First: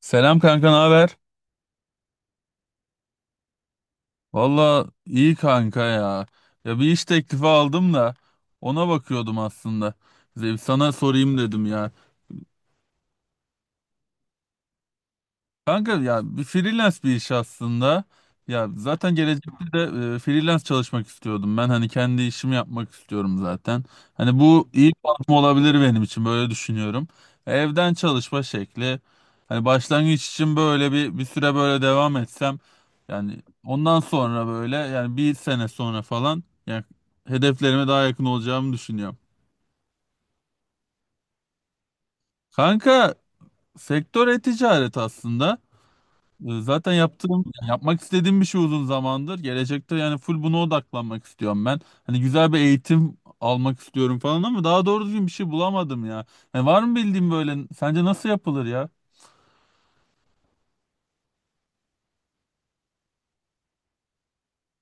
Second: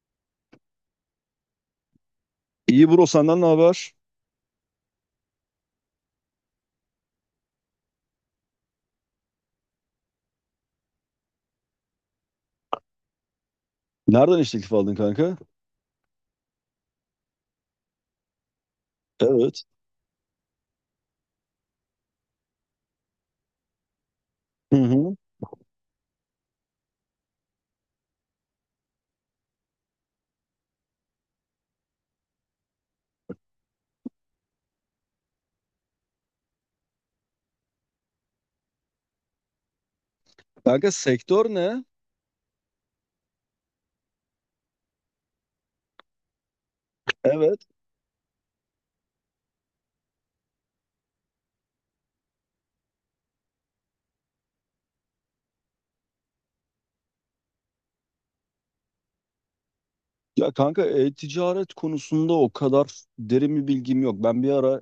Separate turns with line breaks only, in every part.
Selam kanka, ne haber?
İyi bro, senden ne haber?
Valla iyi kanka ya. Ya bir iş teklifi aldım da ona bakıyordum aslında. Size bir Sana sorayım dedim ya.
Nereden iş teklifi aldın kanka?
Kanka ya bir freelance bir iş aslında. Ya zaten
Evet.
gelecekte de freelance çalışmak istiyordum. Ben hani kendi işimi yapmak istiyorum zaten. Hani bu
Hı
iyi bir
hı.
adım olabilir benim için böyle düşünüyorum. Evden çalışma şekli. Hani başlangıç için böyle bir süre böyle devam etsem yani ondan sonra böyle yani bir sene sonra falan yani hedeflerime daha yakın olacağımı düşünüyorum.
Kanka sektör ne?
Kanka sektör e-ticaret aslında. Zaten yaptığım,
Evet.
yani yapmak istediğim bir şey uzun zamandır. Gelecekte yani full buna odaklanmak istiyorum ben. Hani güzel bir eğitim almak istiyorum falan ama daha doğru düzgün bir şey bulamadım ya. Yani var mı bildiğin böyle, sence nasıl yapılır ya?
Ya kanka e-ticaret konusunda o kadar derin bir bilgim yok. Ben bir ara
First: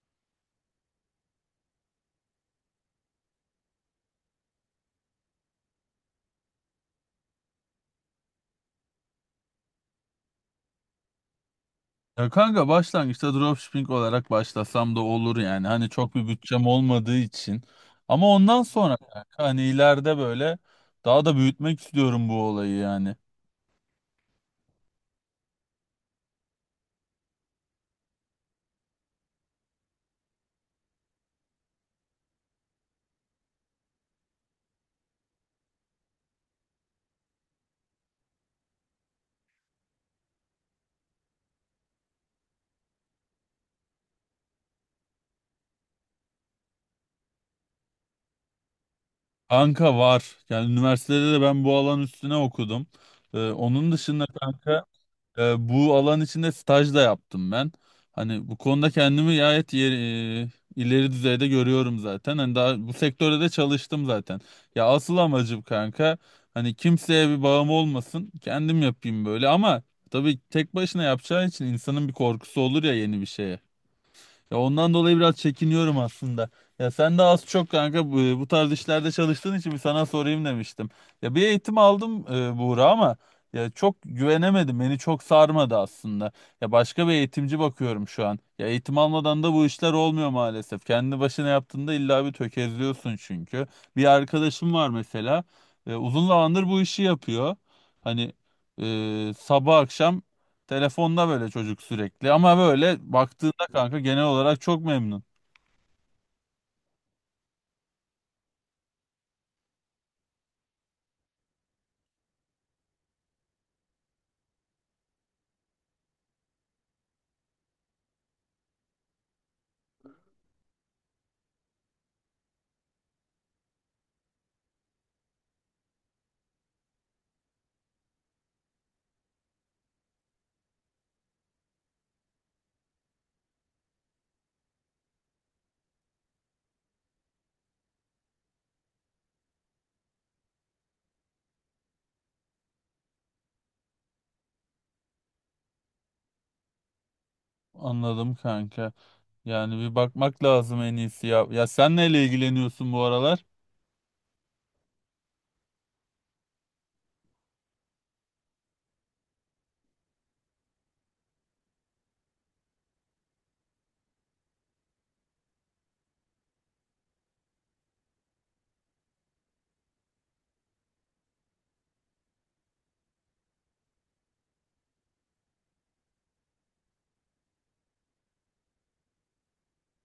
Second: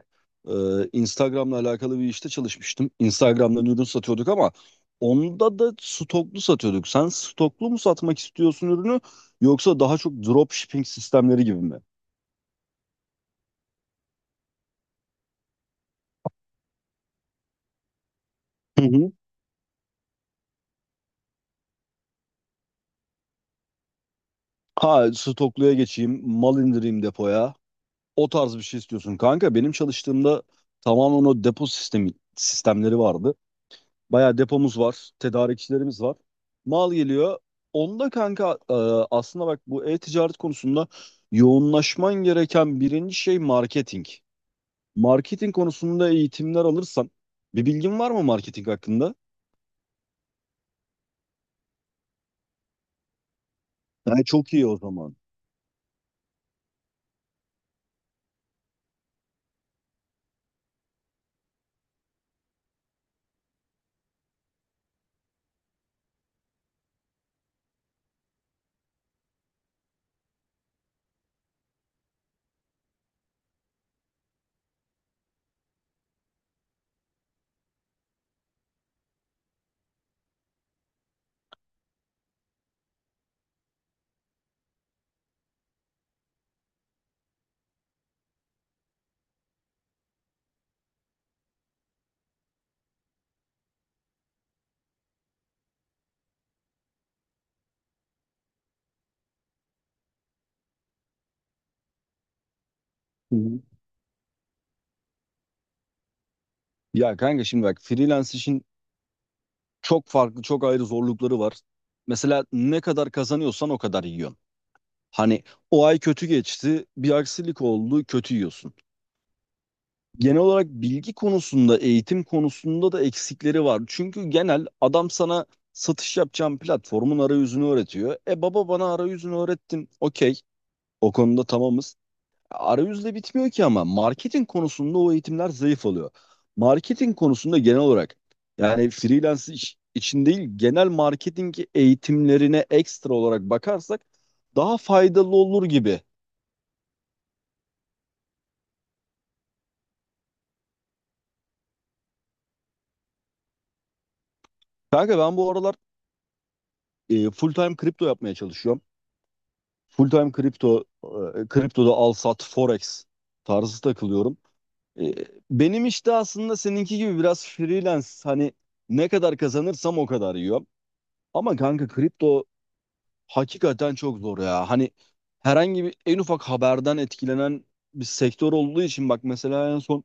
e, Instagram'la alakalı bir işte çalışmıştım. Instagram'dan ürün satıyorduk ama onda da stoklu satıyorduk. Sen stoklu mu satmak istiyorsun ürünü, yoksa daha çok dropshipping sistemleri gibi mi?
Ya kanka başlangıçta dropshipping olarak başlasam da olur yani. Hani çok bir bütçem olmadığı için. Ama ondan
Hı
sonra
hı.
kanka hani ileride böyle daha da büyütmek istiyorum bu olayı yani.
Ha, stokluya geçeyim, mal indireyim depoya. O tarz bir şey istiyorsun kanka. Benim çalıştığımda tamamen o depo sistemi sistemleri vardı. Bayağı depomuz var, tedarikçilerimiz var. Mal geliyor. Onda kanka aslında bak, bu e-ticaret konusunda yoğunlaşman gereken birinci şey marketing. Marketing konusunda eğitimler alırsan, bir bilgin var mı marketing hakkında?
Kanka var. Yani üniversitede de ben bu alan üstüne okudum. Onun
Yani
dışında
çok iyi o
kanka
zaman.
Bu alan içinde staj da yaptım ben. Hani bu konuda kendimi gayet ileri düzeyde görüyorum zaten. Hani daha bu sektörde de çalıştım zaten. Ya asıl amacım kanka hani kimseye bir bağım olmasın. Kendim yapayım böyle ama tabii tek başına yapacağı için insanın bir korkusu olur ya yeni bir şeye. Ya ondan dolayı biraz çekiniyorum aslında. Ya sen de az çok kanka bu tarz işlerde çalıştığın için bir sana sorayım demiştim. Ya bir eğitim aldım Buğra ama ya çok güvenemedim. Beni çok sarmadı aslında. Ya başka bir eğitimci bakıyorum şu an. Ya eğitim almadan da bu işler olmuyor maalesef. Kendi başına yaptığında illa bir tökezliyorsun çünkü. Bir arkadaşım var mesela. Uzun zamandır bu işi yapıyor. Hani sabah akşam telefonda böyle çocuk sürekli ama böyle
Hı hı.
baktığında kanka genel olarak çok memnun.
Ya kanka şimdi bak, freelance için çok farklı, çok ayrı zorlukları var. Mesela ne kadar kazanıyorsan o kadar yiyorsun. Hani o ay kötü geçti, bir aksilik oldu, kötü yiyorsun. Genel olarak bilgi konusunda, eğitim konusunda da eksikleri var. Çünkü genel adam sana satış yapacağın platformun arayüzünü öğretiyor. E baba, bana arayüzünü öğrettin. Okey, o konuda tamamız. Arayüzle bitmiyor ki ama marketing konusunda o eğitimler zayıf oluyor. Marketing konusunda genel olarak, yani freelance iş için değil, genel marketing eğitimlerine ekstra olarak bakarsak daha faydalı olur gibi.
Anladım kanka. Yani bir bakmak lazım en iyisi ya. Ya sen neyle ilgileniyorsun bu aralar?
Kanka ben bu aralar full time kripto yapmaya çalışıyorum. Full time kripto, kriptoda al sat, forex tarzı takılıyorum. E, benim işte aslında seninki gibi biraz freelance, hani ne kadar kazanırsam o kadar yiyorum. Ama kanka kripto hakikaten çok zor ya. Hani herhangi bir en ufak haberden etkilenen bir sektör olduğu için, bak mesela en son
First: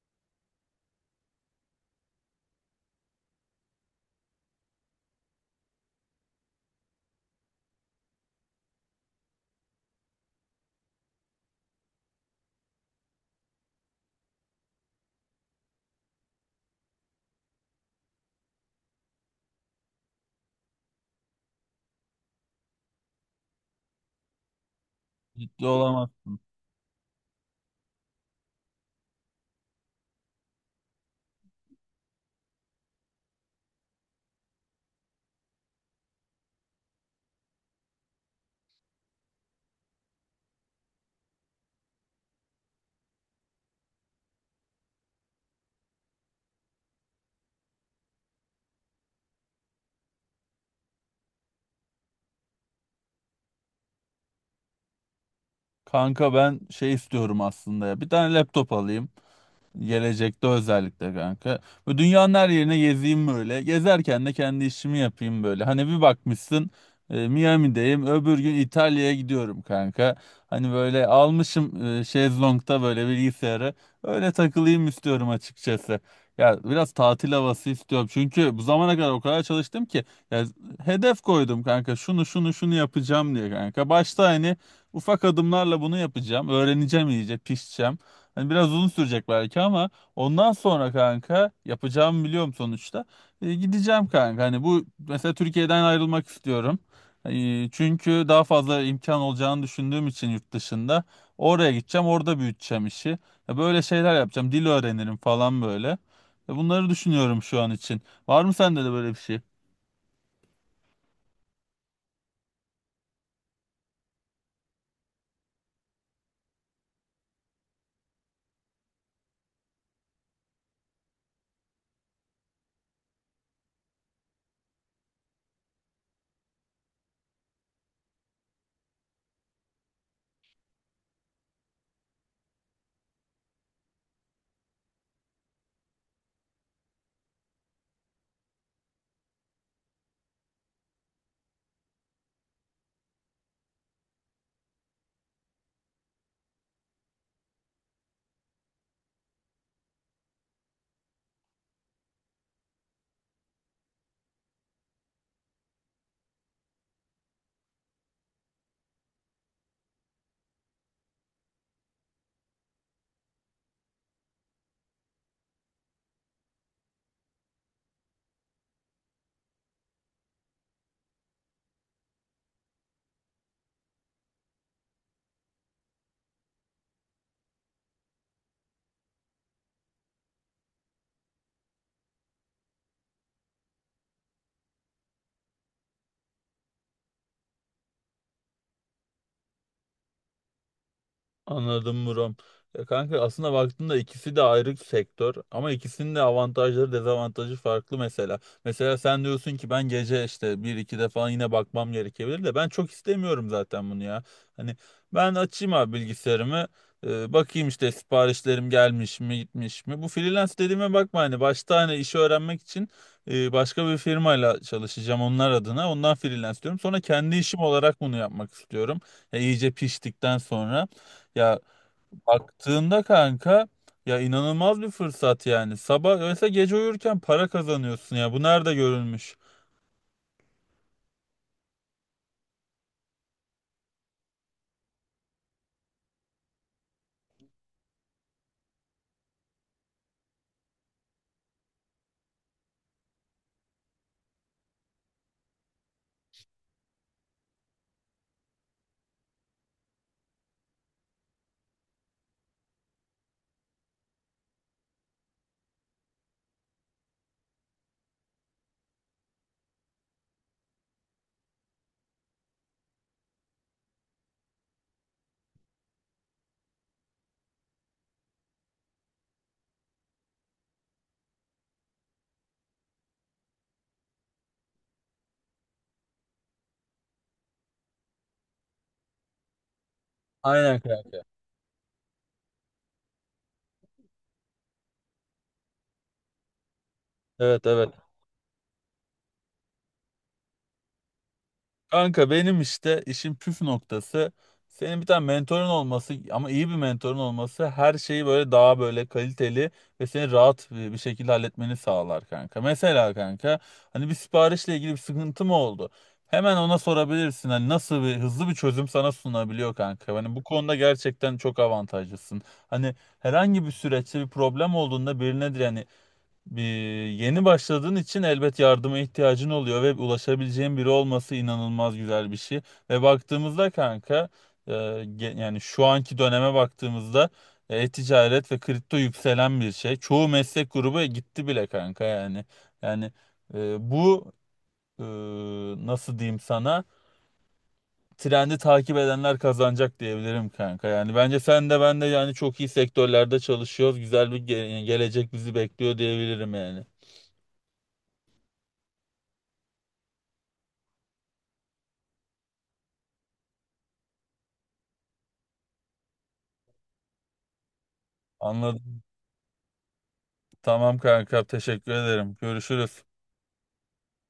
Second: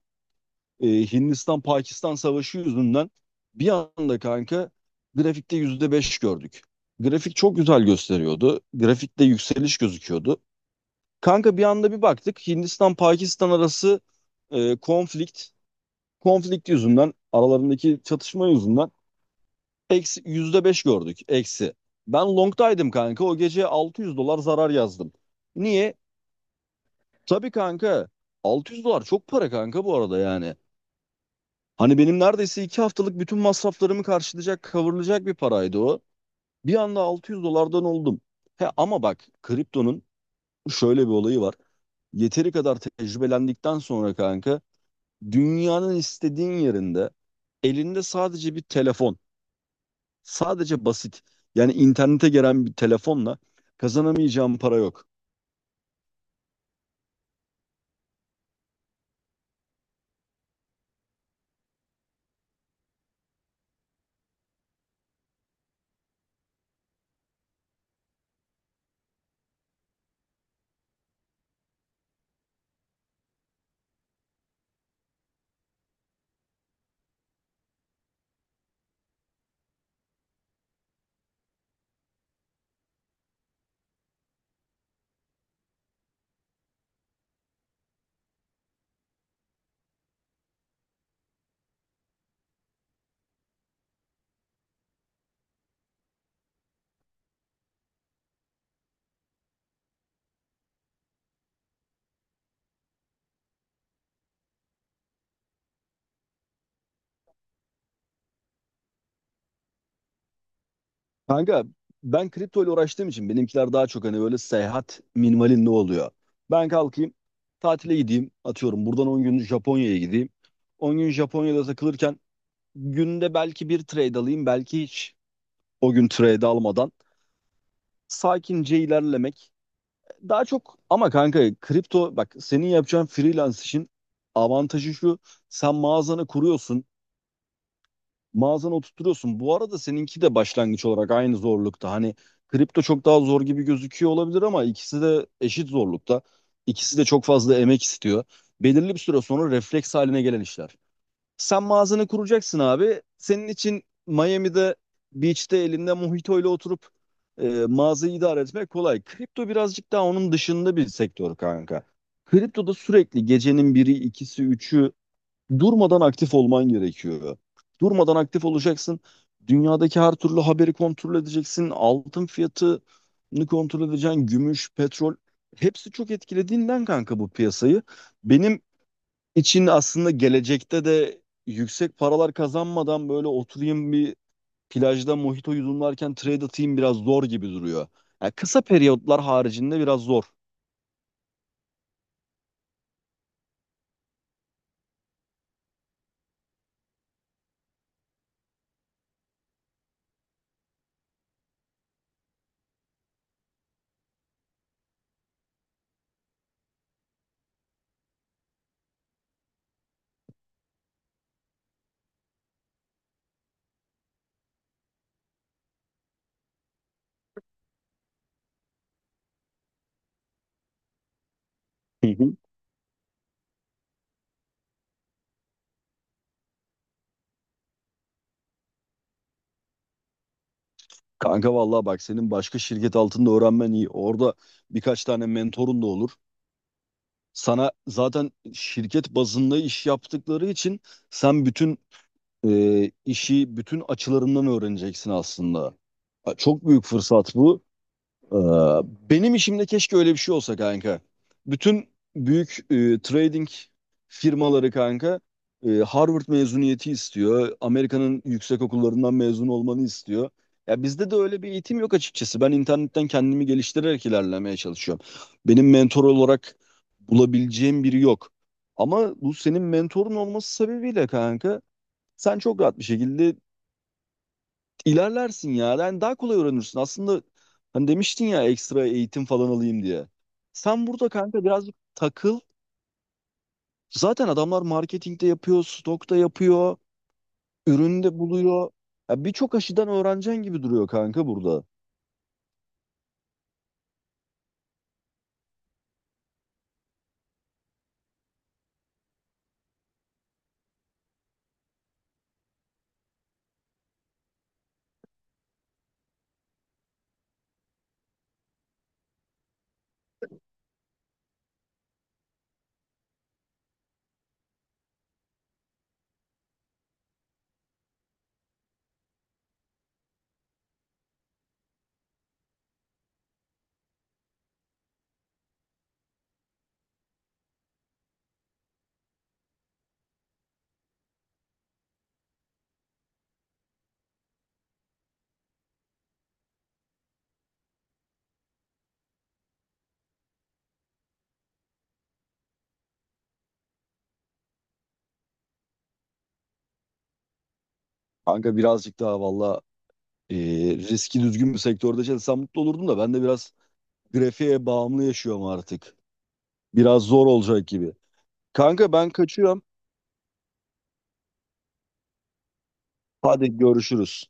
e, Hindistan-Pakistan savaşı yüzünden bir anda kanka grafikte %5 gördük. Grafik çok güzel gösteriyordu. Grafikte yükseliş gözüküyordu. Kanka bir anda bir baktık, Hindistan-Pakistan arası e, konflikt, konflikt yüzünden, aralarındaki çatışma yüzünden eksi %5 gördük, eksi. Ben long'daydım kanka, o gece 600 dolar zarar yazdım.
Ciddi
Niye?
olamaz.
Tabii kanka, 600 dolar çok para kanka bu arada yani. Hani benim neredeyse 2 haftalık bütün masraflarımı karşılayacak, kavurulacak bir paraydı o. Bir anda 600 dolardan oldum. He ama bak, kriptonun şöyle bir olayı var. Yeteri kadar tecrübelendikten sonra kanka, dünyanın istediğin yerinde, elinde sadece bir telefon, sadece basit, yani internete gelen bir telefonla kazanamayacağın para yok.
Kanka ben şey istiyorum aslında ya. Bir tane laptop alayım. Gelecekte özellikle kanka. Böyle dünyanın her yerine gezeyim böyle. Gezerken de kendi işimi yapayım böyle. Hani bir bakmışsın Miami'deyim. Öbür gün İtalya'ya gidiyorum kanka. Hani böyle almışım şezlongta böyle bilgisayarı. Öyle takılayım istiyorum açıkçası. Ya biraz tatil havası istiyorum. Çünkü bu zamana kadar o kadar çalıştım ki. Ya hedef koydum kanka. Şunu şunu şunu yapacağım diye kanka. Başta hani ufak adımlarla bunu yapacağım. Öğreneceğim iyice, pişeceğim. Hani biraz uzun sürecek belki ama ondan sonra kanka yapacağımı biliyorum sonuçta. Gideceğim kanka. Hani bu mesela Türkiye'den ayrılmak istiyorum. Çünkü daha fazla imkan olacağını düşündüğüm için yurt dışında oraya gideceğim, orada büyüteceğim işi. Ya böyle şeyler yapacağım. Dil öğrenirim falan böyle. Bunları düşünüyorum şu an için. Var mı sende de böyle bir şey?
Kanka ben kripto ile uğraştığım için benimkiler daha çok hani böyle seyahat minimalinde oluyor. Ben kalkayım tatile gideyim, atıyorum buradan 10 gün Japonya'ya gideyim. 10 gün Japonya'da takılırken günde belki bir trade alayım, belki hiç o gün trade almadan sakince ilerlemek. Daha çok ama kanka kripto, bak senin yapacağın freelance için avantajı şu: sen mağazanı kuruyorsun, mağazana oturtuyorsun. Bu arada seninki de başlangıç olarak aynı zorlukta. Hani kripto çok daha zor gibi gözüküyor olabilir ama ikisi de eşit zorlukta. İkisi de çok fazla emek istiyor. Belirli bir süre sonra refleks haline gelen işler. Sen mağazanı kuracaksın abi. Senin için Miami'de beach'te elinde mojito ile oturup mağazayı idare etmek kolay. Kripto birazcık daha onun dışında bir sektör kanka. Kriptoda sürekli gecenin biri, ikisi, üçü, durmadan aktif olman gerekiyor. Durmadan aktif olacaksın. Dünyadaki her türlü haberi kontrol edeceksin. Altın fiyatını kontrol edeceksin. Gümüş, petrol. Hepsi çok etkilediğinden kanka bu piyasayı. Benim için aslında gelecekte de yüksek paralar kazanmadan böyle oturayım, bir plajda mojito yudumlarken trade atayım biraz zor gibi duruyor. Yani kısa periyotlar haricinde biraz zor.
Anladım Murat. Ya kanka aslında baktığında ikisi de ayrı sektör ama ikisinin de avantajları dezavantajı farklı mesela. Mesela sen diyorsun ki ben gece işte bir iki de falan yine bakmam gerekebilir de ben çok istemiyorum zaten bunu ya. Hani ben açayım abi bilgisayarımı bakayım işte siparişlerim gelmiş mi gitmiş mi. Bu freelance dediğime bakma hani başta hani işi öğrenmek için başka bir firmayla çalışacağım onlar adına ondan freelance diyorum. Sonra kendi işim olarak bunu yapmak istiyorum. Ya iyice piştikten sonra. Ya
Hı hı.
baktığında kanka ya inanılmaz bir fırsat yani. Sabah mesela gece uyurken para kazanıyorsun ya. Bu nerede görülmüş?
Kanka vallahi bak, senin başka şirket altında öğrenmen iyi. Orada birkaç tane mentorun da olur. Sana zaten şirket bazında iş yaptıkları için sen bütün işi bütün açılarından öğreneceksin aslında. Ha, çok büyük fırsat bu. Ee, Benim işimde keşke öyle bir şey olsa kanka. Bütün büyük trading firmaları kanka Harvard mezuniyeti istiyor. Amerika'nın yüksek okullarından mezun olmanı istiyor. Ya bizde de öyle bir eğitim yok açıkçası. Ben internetten kendimi geliştirerek ilerlemeye çalışıyorum. Benim mentor olarak bulabileceğim biri yok. Ama bu senin mentorun olması sebebiyle kanka, sen çok rahat bir şekilde ilerlersin ya. Yani daha kolay öğrenirsin. Aslında hani demiştin ya, ekstra eğitim falan alayım diye.
Aynen
Sen burada
kanka.
kanka birazcık takıl. Zaten adamlar marketingde yapıyor, stokta yapıyor,
Evet, evet.
üründe buluyor. Ya birçok aşıdan öğreneceksin gibi duruyor kanka burada.
Kanka benim işte işin püf noktası senin bir tane mentorun olması ama iyi bir mentorun olması her şeyi böyle daha böyle kaliteli ve seni rahat bir şekilde halletmeni sağlar kanka. Mesela kanka hani bir siparişle ilgili bir sıkıntı mı oldu? Hemen ona sorabilirsin hani nasıl bir hızlı bir çözüm sana sunabiliyor kanka. Hani bu konuda gerçekten çok avantajlısın. Hani herhangi bir süreçte bir problem olduğunda birine diren bir, yeni başladığın için elbet yardıma ihtiyacın oluyor ve ulaşabileceğin biri olması inanılmaz güzel bir şey. Ve baktığımızda kanka yani şu anki döneme baktığımızda e-ticaret ve kripto yükselen bir şey. Çoğu meslek grubu gitti bile kanka yani. Yani bu e, nasıl diyeyim sana trendi takip edenler kazanacak diyebilirim kanka. Yani bence sen de ben de yani çok iyi sektörlerde çalışıyoruz. Güzel bir gelecek bizi bekliyor diyebilirim yani.
Kanka birazcık daha valla e, riski düzgün bir sektörde çalışsam mutlu olurdum da, ben de biraz grafiğe bağımlı yaşıyorum artık. Biraz zor olacak gibi. Kanka
Anladım.
ben kaçıyorum.
Tamam kanka teşekkür ederim. Görüşürüz.
Hadi görüşürüz.